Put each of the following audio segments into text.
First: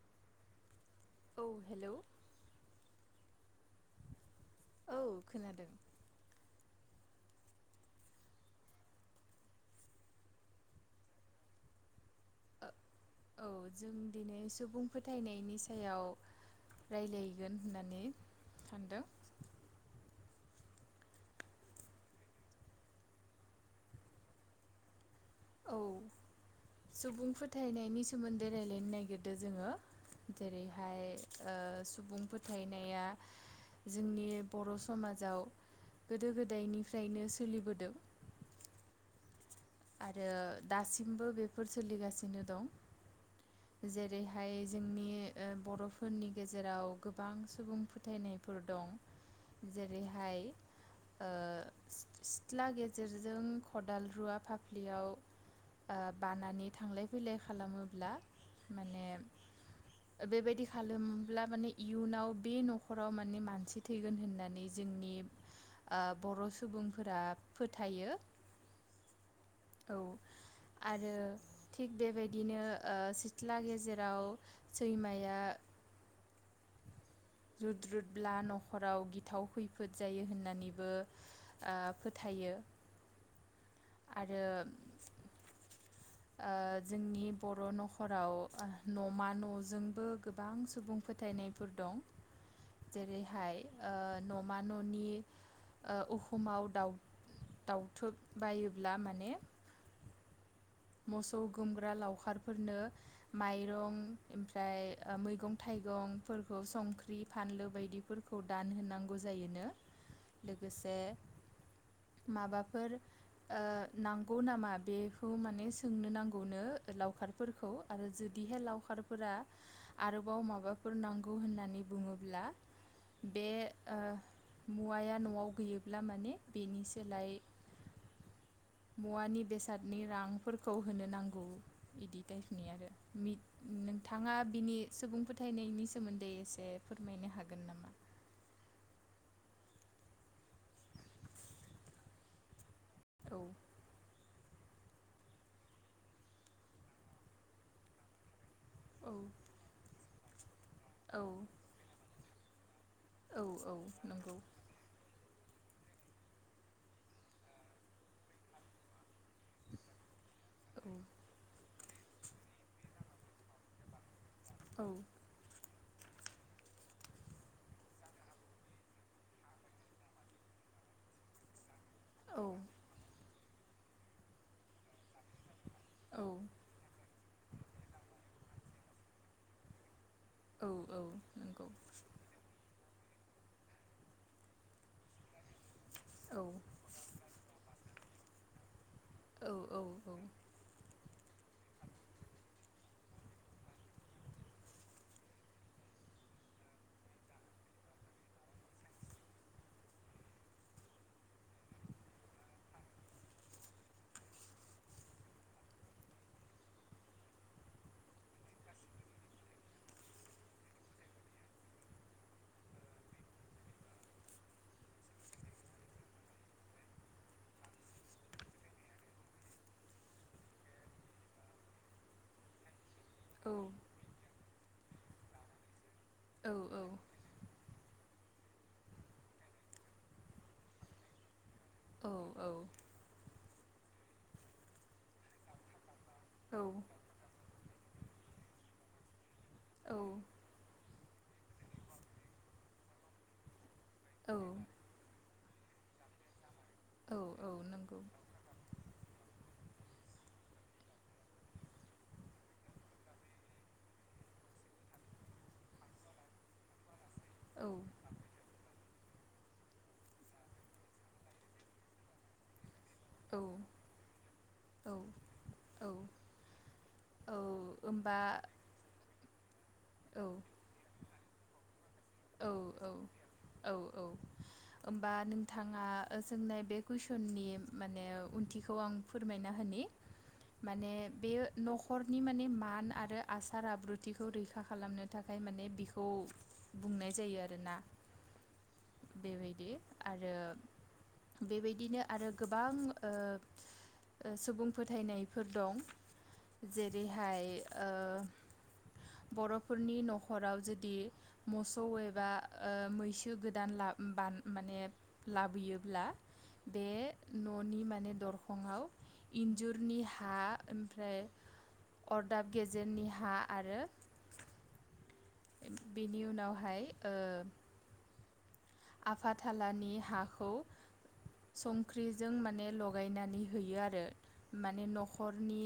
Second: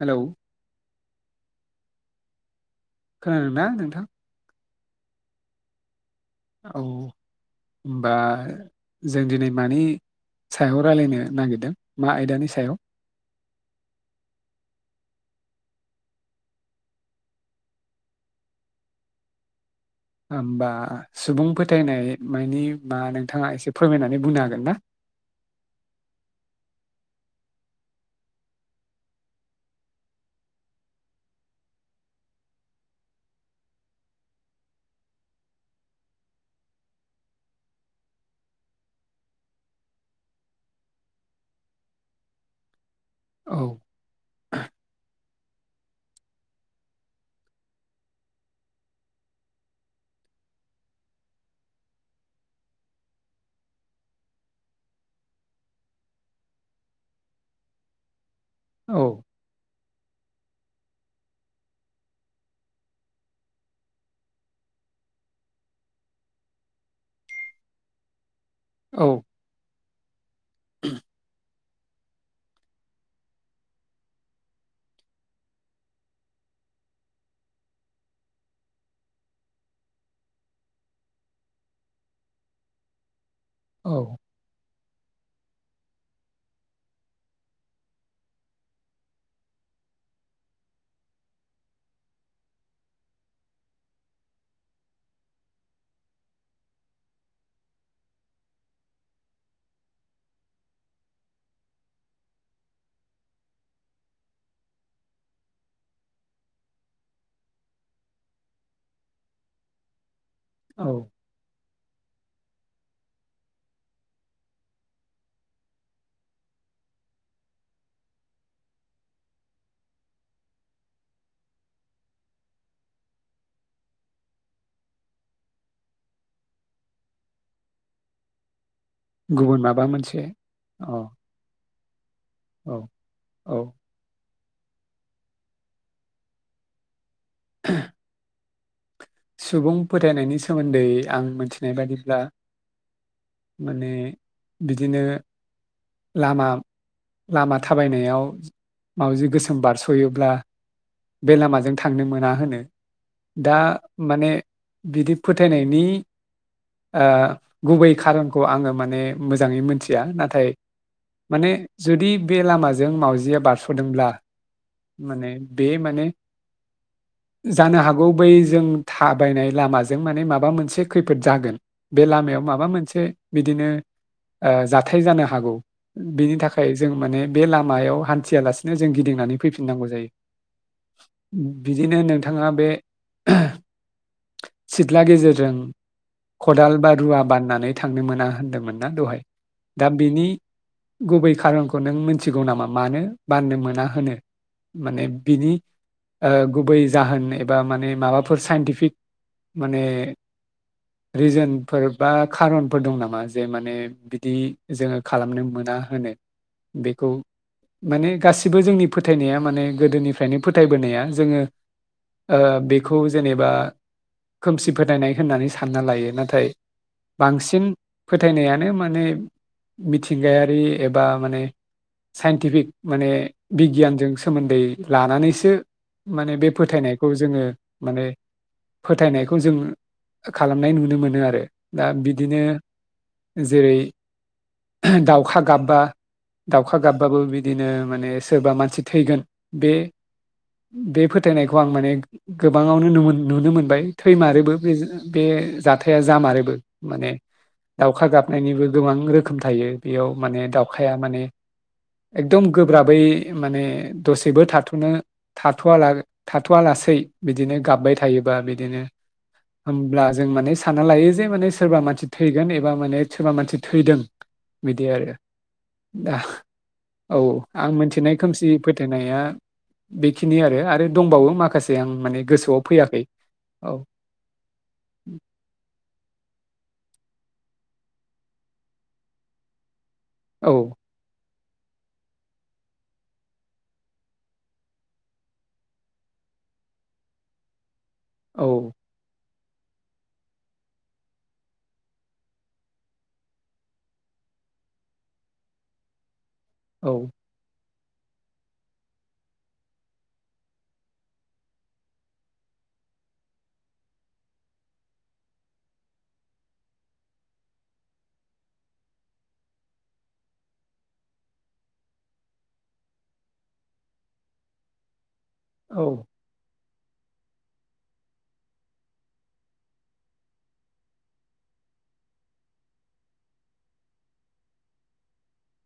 Hello. औ hello. खोनादों ना नोंथां? औ खोनादों। औ होनबा जों दिनै मानि सायाव रायलायनो नागिरदों? मा आयदानि सायाव औ जों दिनै सुबुं फोथायनाय नि सायाव रायलायगोन होननानै सानदों। होमबा सुबुं फोथायनाय मायनि मा नोंथाङा एसे फोरमायनानै बुंनो हागोन ना? औ सुबुं फोथायनायनि सोमोनदै रायलायनो नागिरदों जोङो जेरैहाय ओ सुबुं फोथायनाया जोंनि बर' समाजाव गोदो गोदायनिफ्रायनो सोलिबोदों। आरो दासिमबो बेफोर सोलिगासिनो दं। औ जेरै हाय जोंनि ओ बर'फोरनि गेजेराव गोबां सुबुं फोथायनायफोर दं जेरैहाय सि-सिथ्ला गेजेरजों खदाल रुवा फा फ्लियाव ओ बानानै थांलाय फैलाय खालामोब्ला औ माने बेबायदि खालामोब्ला माने इयुनाव बे न'खराव माने मानसि थैगोन होननानै जोंनि ओ बर' सुबुंफोरा फोथायो। औ औ आरो थिग बेबायदिनो ओ सिथ्ला गेजेराव सैमाया रुद्रुदब्ला न'खराव गिथाव खैफोद जायो होननानैबो ओ फोथायो। औ आरो ओ जोंनि बर' नखराव नमा नजोंबो गोबां सुबुं फोथायनायफोर दं जेरैहाय ओ नमा ननि ओ उहुमाव दाउ दाउथुब बायोब्ला माने मोसौ गुमग्रा लावखारफोरनो माइरं ओमफ्राय ओ मैगं थाइगंफोरखौ संख्रि फानलु बायदिफोरखौ दान होनांगौ जायोनो। औ लोगोसे माबाफोर ओ नांगौ नामा बेखौ माने सो सोंनो नांगौनो ओ लावखारफोरखौ आरो जुदिहे लावखारफोरा आरोबाव माबाफोर नांगौ होननानै बुङोब्ला बे ओ मुवाया नवाव गैयोब्ला माने बेनि सोलाय मुवानि गुबुन माबा बेसादनि मोनसे रां फोरखौ अ होनो नांगौ। इदि औ आरो औ नोंथाङा बिनि सुबुं फोथायनायनि सोमोन्दै एसे फोरमायनो हायो [inaudible] सुबुं फोथायनायनि सोमोन्दै आं मिथिनाय बादिब्ला औ माने बिदिनो लामा लामा थाबायनायाव औ माउजि गोसोम बारस'यो ब्ला औ बे लामाजों थांनोमोन ना होनो औ दा औ माने नंगौ बिदि फोथायनायनि ओ गुबै खारनखौ आङो माने मोजाङै मोनथिया नाथाय औ माने जुदि बे लामाजों मावजिया बारस'दोंब्ला औ माने बे माने जानो हागौ बै जों थाबायनाय लामाजों माने माबा मोनसे खैफोद जागोन बे लामायाव औ माबा मोनसे बिदिनो ओ जाथाय जानो हागौ औ बिनि थाखाय जों माने बे लामायाव हान्थियालासिनो जों गिदिंनानै फैफिननांगौ जायो औ औ नंगौ बिदिनो नोंथाङा बे ओह सिथ्ला गेजेरजों औ खदाल बा रुवा बाननानै थांनो मोना होन्दोंमोन ना दहाय औ औ दा बिनि गुबै खारनखौ नों मोनथिगौ नामा मानो बाननो मोना होनो माने बिनि ओ गुबै जाहोन एबा माने माबाफोर साइन्टिफिक माने रिजोनफोर बा खारनफोर दं नामा जे माने बिदि जोङो खालामनो मोना होनो बेखौ माने गासिबो जोंनि फोथायनाया माने गोदोनिफ्रायनो फोथायबोनाया जोङो ओ बेखौ जेनेबा खोमसि फोथायनाय होननानै सानना लायो नाथाय बांसिन फोथायनायानो माने मिथिंगायारि एबा माने साइन्टिफिक माने बिगियानजों सोमोन्दै लानानैसो माने औ बे फोथायनायखौ जोङो माने फोथायनायखौ जों खालामनाय नुनो मोनो आरो दा बिदिनो जेरै [unintelligible] दाउखा गाबबा दाउखा गाबबा बो बिदिनो माने सोरबा मानसि थैगोन बे बे फोथायनायखौ आं माने गोबाङावनो नुवो-नुनो मोनबाय औ थैमारोबो बेजो बे जाथाया जामारोबो माने औ नंगौ दाउखा गाबनायनिबो गोबां रो खोम थायो बेयाव माने दाउखाया माने एकदम गोब्राबै माने दसेबो थाथ'नो थाथ'वा लासेै बिदिनो औ गाबबाय थायोबा बिदिनो होमब्ला जों माने सानना लायो जे माने सोरबा मानसि थैगोन एबा सोरबा माने सोरबा औ मानसि थैदों बिदि औ आरो औ दा औ आं मोनथिनाय होमबा खोमसि फोथायनाया औ बेखिनि आरो आरो दंबावो माखा औ औ औ औ होनोमबा नोंथाङा सोंनाय बे कुइस सननि माने ओंथिखौ आं फोरमायना होननि औ माने बेयो न'खरनि माने मान आरो आसार आब्रुथिखौ रैखा खालामनो थाखाय माने बिखौ बुंनाय जायो आरोना औ बेबायदि आरो बेबायदिनो आरो गोबां ओ ओ सुबुं फोथायनायफोर दं। औ जेरैहाय ओह बर'फोरनि नख'राव जुदि मोसौ एबा ओ मैसो गोदान ला बान माने लाबोयोब्ला बे ननि माने दरखंआव इन्जुरनि हा ओमफ्राय अरदाब गेजेरनि हा आरो औ बेनि उनावहाय ओ आफाथालानि हाखौ संख्रिजों माने लगायनानै होयो आरो माने नखरनि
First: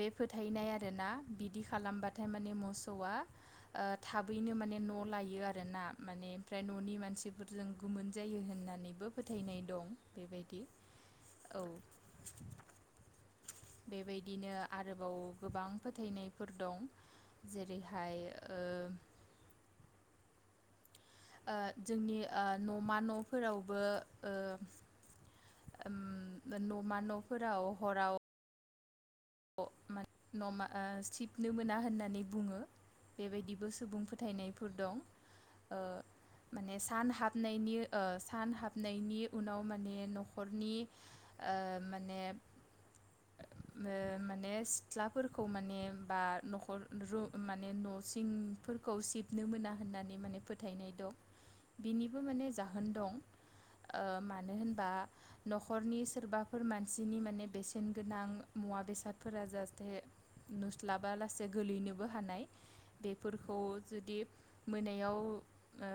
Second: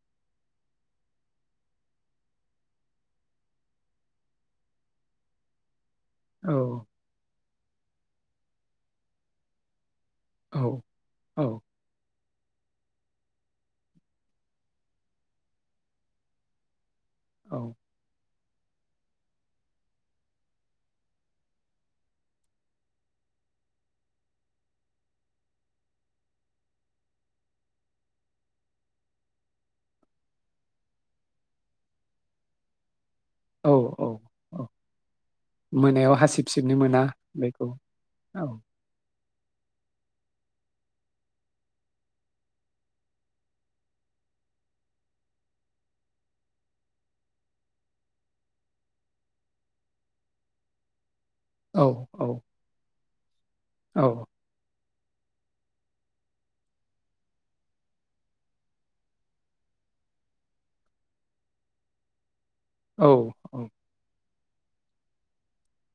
बे फोथायनाय आरोना बिदि खालामबाथाय माने मोसौआ ओ थाबैनो माने न' लायो आरोना माने ओमफ्राय न'नि मानसि जों गोमोन जायो होननानैबो फोथायनाय दं। औ बेबायदि औ। बेबायदिनो आरोबाव गोबां फोथायनायफोर दं औ जेरैहाय ओ ओ जोंनि ओ न'मा न'फोरावबो ओ ओम न'मा न'फोराव हराव अ माने न'मा ओ सिबनो मोना होननानै बुङो। बेबायदिबो सुबुं औ औ फोथायनायफोर दं ओ मोनायाव हासिब सिबनो माने मोना सान बेखौ हाबनायनि ओ औ सान हाबनायनि उनाव माने नखर नखरनि ओ माने ओ माने सिथ्लाफोरखौ माने बा नखर रु माने न' सिंफोरखौ सिबनो मोना होननानै माने फोथायनाय दं। औ बिनिबो औ माने जाहोन दं ओ औ मानो होनबा न'खरनि सोरबाफोर मानसिनि माने बेसेन गोनां मुवा बेसाद फोरा जाहाथे नुस्लाबा लासे गोलैनोबो हानाय। औ बेफोरखौ औ जुदि मोनायाव ओ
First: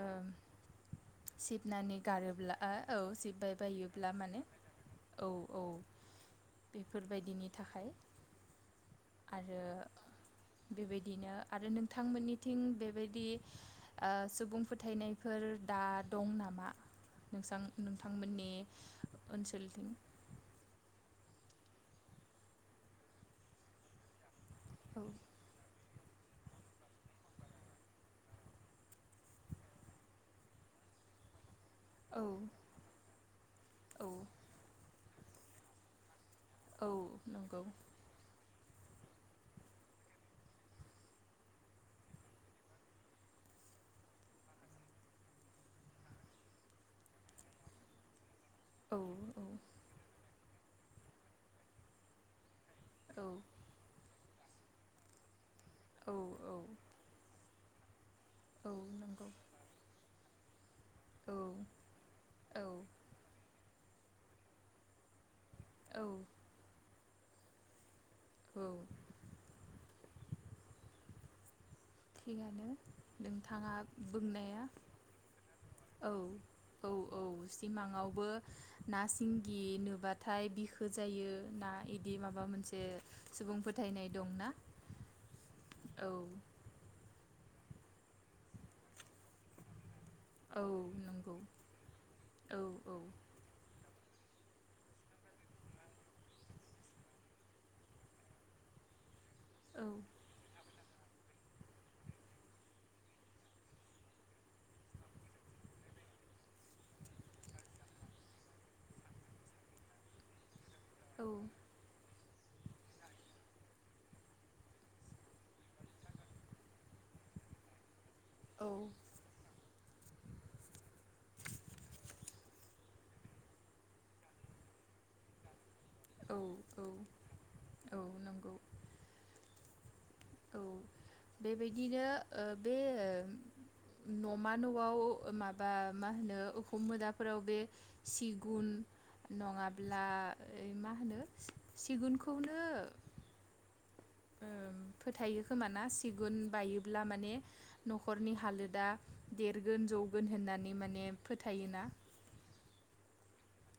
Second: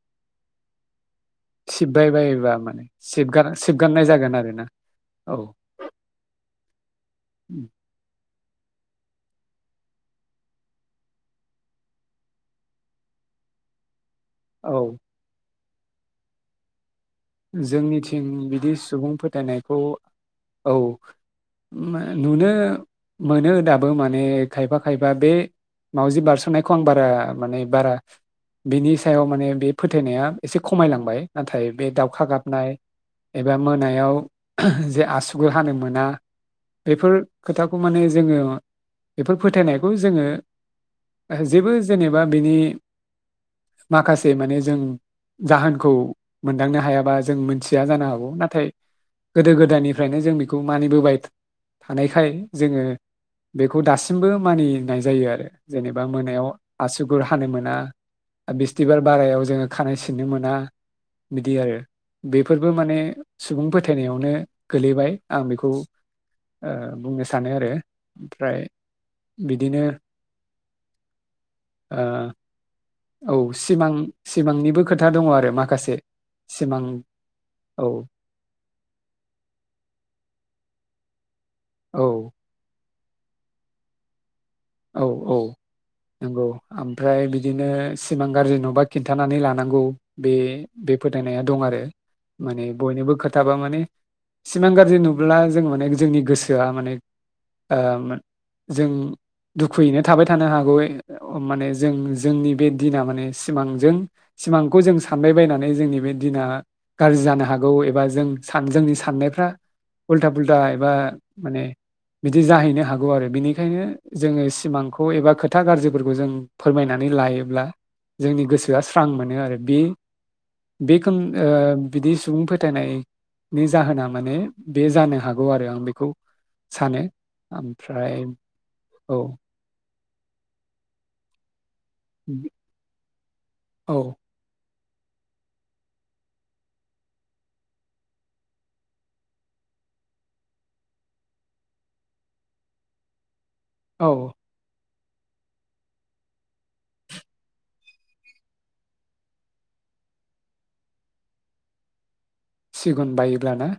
सिबनानै सिबबाय बायोबा गारोब्ला माने ओ औ सिबगार सिबबाय सिबगारनाय बायोब्ला जागोन माने आरोना औ औ। बेफोर बायदिनि थाखाय आरो बेबायदिनो आरो नोंथांमोननिथिं बेबायदि सुबुं औ फोथायनायफोर दा दं नामा? नोंसां जोंनिथिं नोंथांमोननि बिदि सुबुं फोथायनायखौ ओनसोलथिं औ। नुनो मोनो दाबो माने खायफा औ खायफा बे मावजि बारस'नायखौ आं बारा माने बारा बिनि सायाव माने बे फोथायनाया एसे खमायलांबाय नाथाय बे अखा गाबनाय एबा औ मोनायाव जे आसुगुरहानो मोना। औ बेफोर नंगौ खोथाखौ माने जोङो ओ बेफोर फोथायनायखौ जोंङो ओ जेबो जेनेबा बिनि माखासे माने जों जाहोनखौ मोनदांनो हाया। बा जों मोनथिया जानो हागौ ना थाय औ गोदो गोदायनिफ्रायनो जों बि खौ मानिबोबाय थानायखाय जोङो औ बेखौ दास सिमबो मानि नाय जायो आरो। जेनेबा औ मोनायाव औ आसुगुर हानो मोन ना औ बिस्थिबार नंगौ बारायाव जोङो खानाय सिननो मोन ना औ बिदि आरो औ बेफोरबो माने सुबुं फोथायनायावनो गोलैबाय। आं बेखौ ओ बुंनो सानो आरो। औ ओमफ्राय बिदिनो ओ थिगानो औ नोंथाङा सिमां बुंनाया सिमांनिबो खोथा दङ आरो माखासे औ सिमां औ औ औ सिमांङावबो ना सिंगि नुबाथाय बि बिखो जायो ना इदि औ माबा मोनसे सुबुं फोथायनाय दंना? औ औ औ नंगौ ओमफ्राय बिदिनो सिमां गाज्रि नुबा खिन्थानानै लानांगौ बे औ बे नंगौ फोथायनाया दं आरो औ माने औ बयनोबो खोथाबा माने सिमां गाज्रि नुब्ला जों माने जोंनि गोसोआ माने ओ जों औ दुखुयैनो थाबाय थानो हागौ ओ माने जों जोंनि बे दिना माने सिमांजों सिमांखौ जों सानबायबायनानै जोंनि बे दिना गाज्रि जानो हागौ एबा जों सान जोंनि साननायफ्रा उल्था फुल दा एबा माने बिदि जाहैनो हागौ आरो बिनिखायनो जोङो सिमांखौ एबा खोथा गाज्रिफोरखौ जों फोरमायनानै लायोब्ला जोंनि औ गोसोआ स्रां मोनो आरो बे बेखोम ओ बिदि सुबुं फोथायनायनि जाहोना माने बे जानो हागौ आरो आं बे खौ औ सानो औ ओमफ्राय नंगौ औ औ बेबाय बिदिनो ओ बे औ न'मा न' आव माबा मा होनो उखुम मोदाफोराव बे सिगुन नङाब्ला मा होनो सिगुनखौनो औ ओम फोथायो खोमा ना सिगुन बायोब्ला माने न'खरनि हालोदा देरगोन जौगोन होननानै माने फोथायोना। सिगुन बायोब्लाना?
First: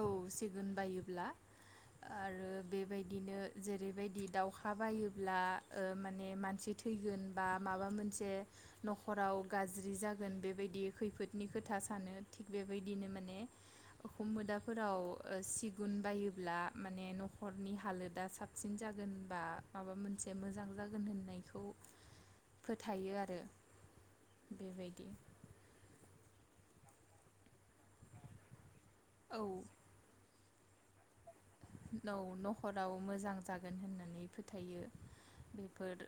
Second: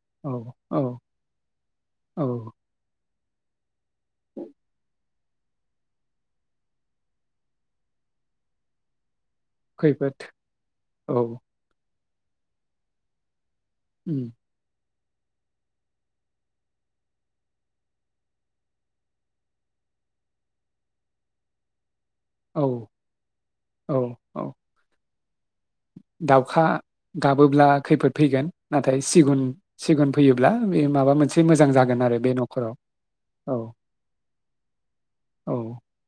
औ सिगुन बायोब्ला औ आरो बेबाय बिदिनो जे बेबायदि दाउखा बायो ब्ला ओ माने मानसि थैगोन बा माबा मोनसे न'खराव गाज्रि खैफोद जागोन बेबायदि औ खैफोदनि खोथा सानो। थिग बेबायदिनो माने अखोम उम, मोदाब फोराव ओ सिगुन बायोब्ला माने न'खरनि हालोदा साबसिन जागोन बा माबा मोनसे मोजां जागोन होननायखौ औ फोथायो आरो औ औ बेबायदि। दाउखा गाबोब्ला खैफोद फैगोन नाथाय सिगुन सिगुन फैयो ब्ला बे माबा मोन नौ नखराव मोजां औ जागोन होननानै फोथायो औ बेफोर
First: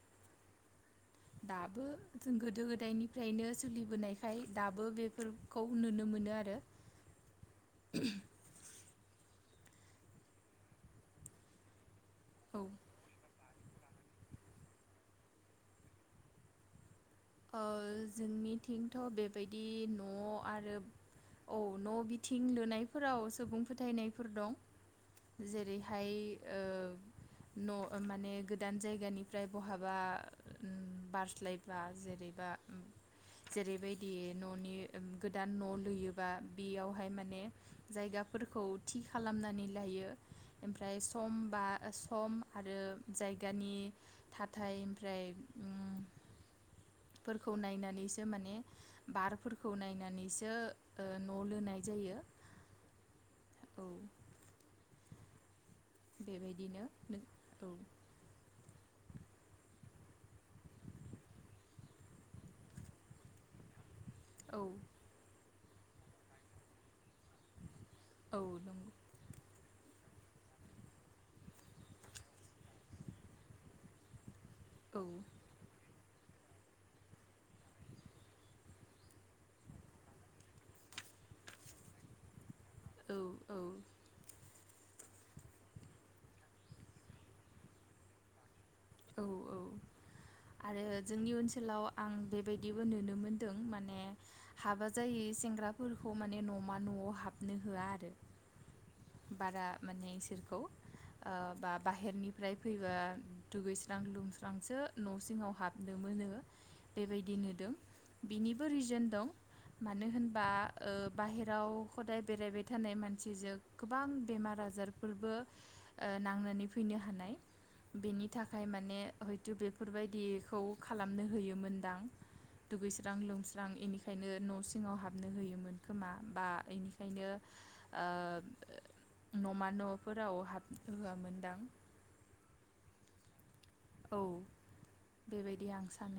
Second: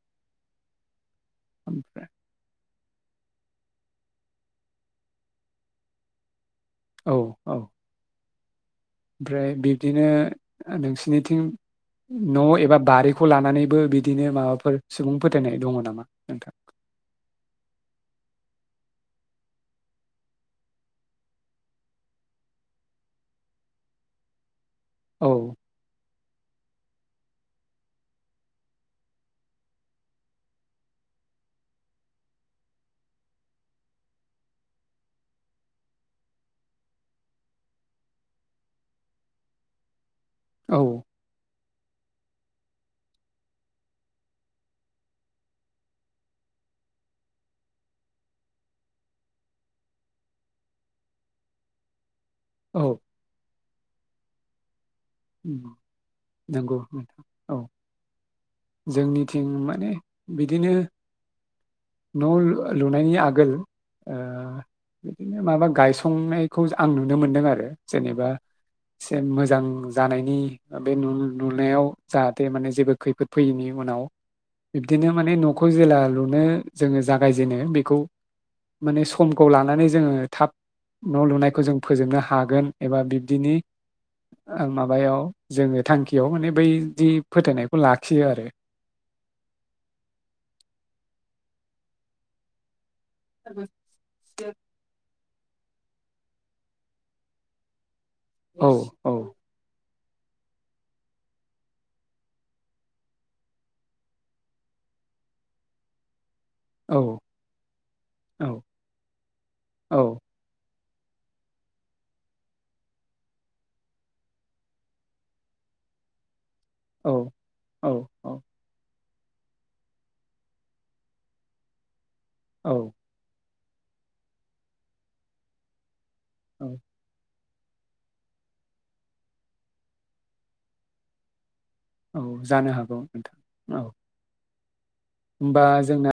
दाबो ओमफ्राय जों गोदो गोद गोदायनिफ्रायनो सोलिबोनायखाय दाबो बेफोरखौ नुनो मोनो आरो। औ औ। ओमफ्राय बिब्दिनो नोंसिनिथिं न' औ एबा बारिखौ लानानै बो बिदिनो माबाफोर सुबुं फोथायनाय दङ नामा नोंथां ओ जोंनिथिंथ' बेबायदि न' आरो औ न' बिथिं लुनायफोराव सुबुं फोथायनायफोर दं। औ जेरैहाय ओ न' माने गोदान जायगानिफ्राय बहाबा ओम बारस्लायबा जे। जेरैबा ओम जेरैबायदि न'नि ओम गोदान न' लुयोबा बेयावहाय माने जायगाफोरखौ थि खालामनानै लायो। औ ओमफ्राय समबा सम आरो जायगानि थाथाय ओमफ्राय ओम फोरखौ नायनानैसो माने बारफोरखौ नायनानैसो ओ न' लुनाय जायो। औ। औ। उम नंगौ बेबायदिनो नोंथां औ [unintelligible] जोंनिथिं माने बिदिनो न' लु लुनायनि आगोल ओ औ बिदिनो माबा गायसंनायखौ जा आं नुनो मोनदों आरो जेनेबा औ नंगौ एसे मोजां जानायनि बे नु नुनायाव जाहाथे माने जेबो खैफोद फैयैनि उनाव बिबदिनो माने औ नखौ जेला लु नो जोङो जागायजेनो बेखौ माने समखौ लानानै जोङो थाब न' लुनायखौ जों फोजोबनो हागोन एबा औ बिब्दिनि औ ओं माबायाव जोङो थांखियाव माने बै दि फोथायनायखौ लाख खियो आरो औ औ आरो जोंनि ओनसोलाव आं बेबायदि नुनो मोन्दों माने हाबा जायि सेंग्राफोरखौ माने न'मा न'आव हाबनो होआ आरो औ औ बारा माने इसोरखौ ओ बा बाहेरनिफ्राय फैबा दुगैस्रां लुंस्रांसो न' सिङाव हाबनो मोनो औ बेबायदि नुदों, औ बिनिबो रिजोन दं औ मानो होनबा ओ बाहेराव हदाय बेरायबाय थानाय मानसिजों गोबां बेमार आजारफोरबो औ नांनानै फै फैनो औ हानाय औ बेनि औ ओमफ्राय माने हयथ' बेफोरबायदिखौ खालामनो होयोमोनदां औ दुगैस्रां लोम स्रां एनिखायनो न' सिङाव हाबनो होयोमोन खोमा बा औ एनिखायनो ओब न'मा न'फोराव हाबनो होआमोनदां? औ जानो हागौ नोंथां औ औ होमबा बेबायदि आं जोंना सानो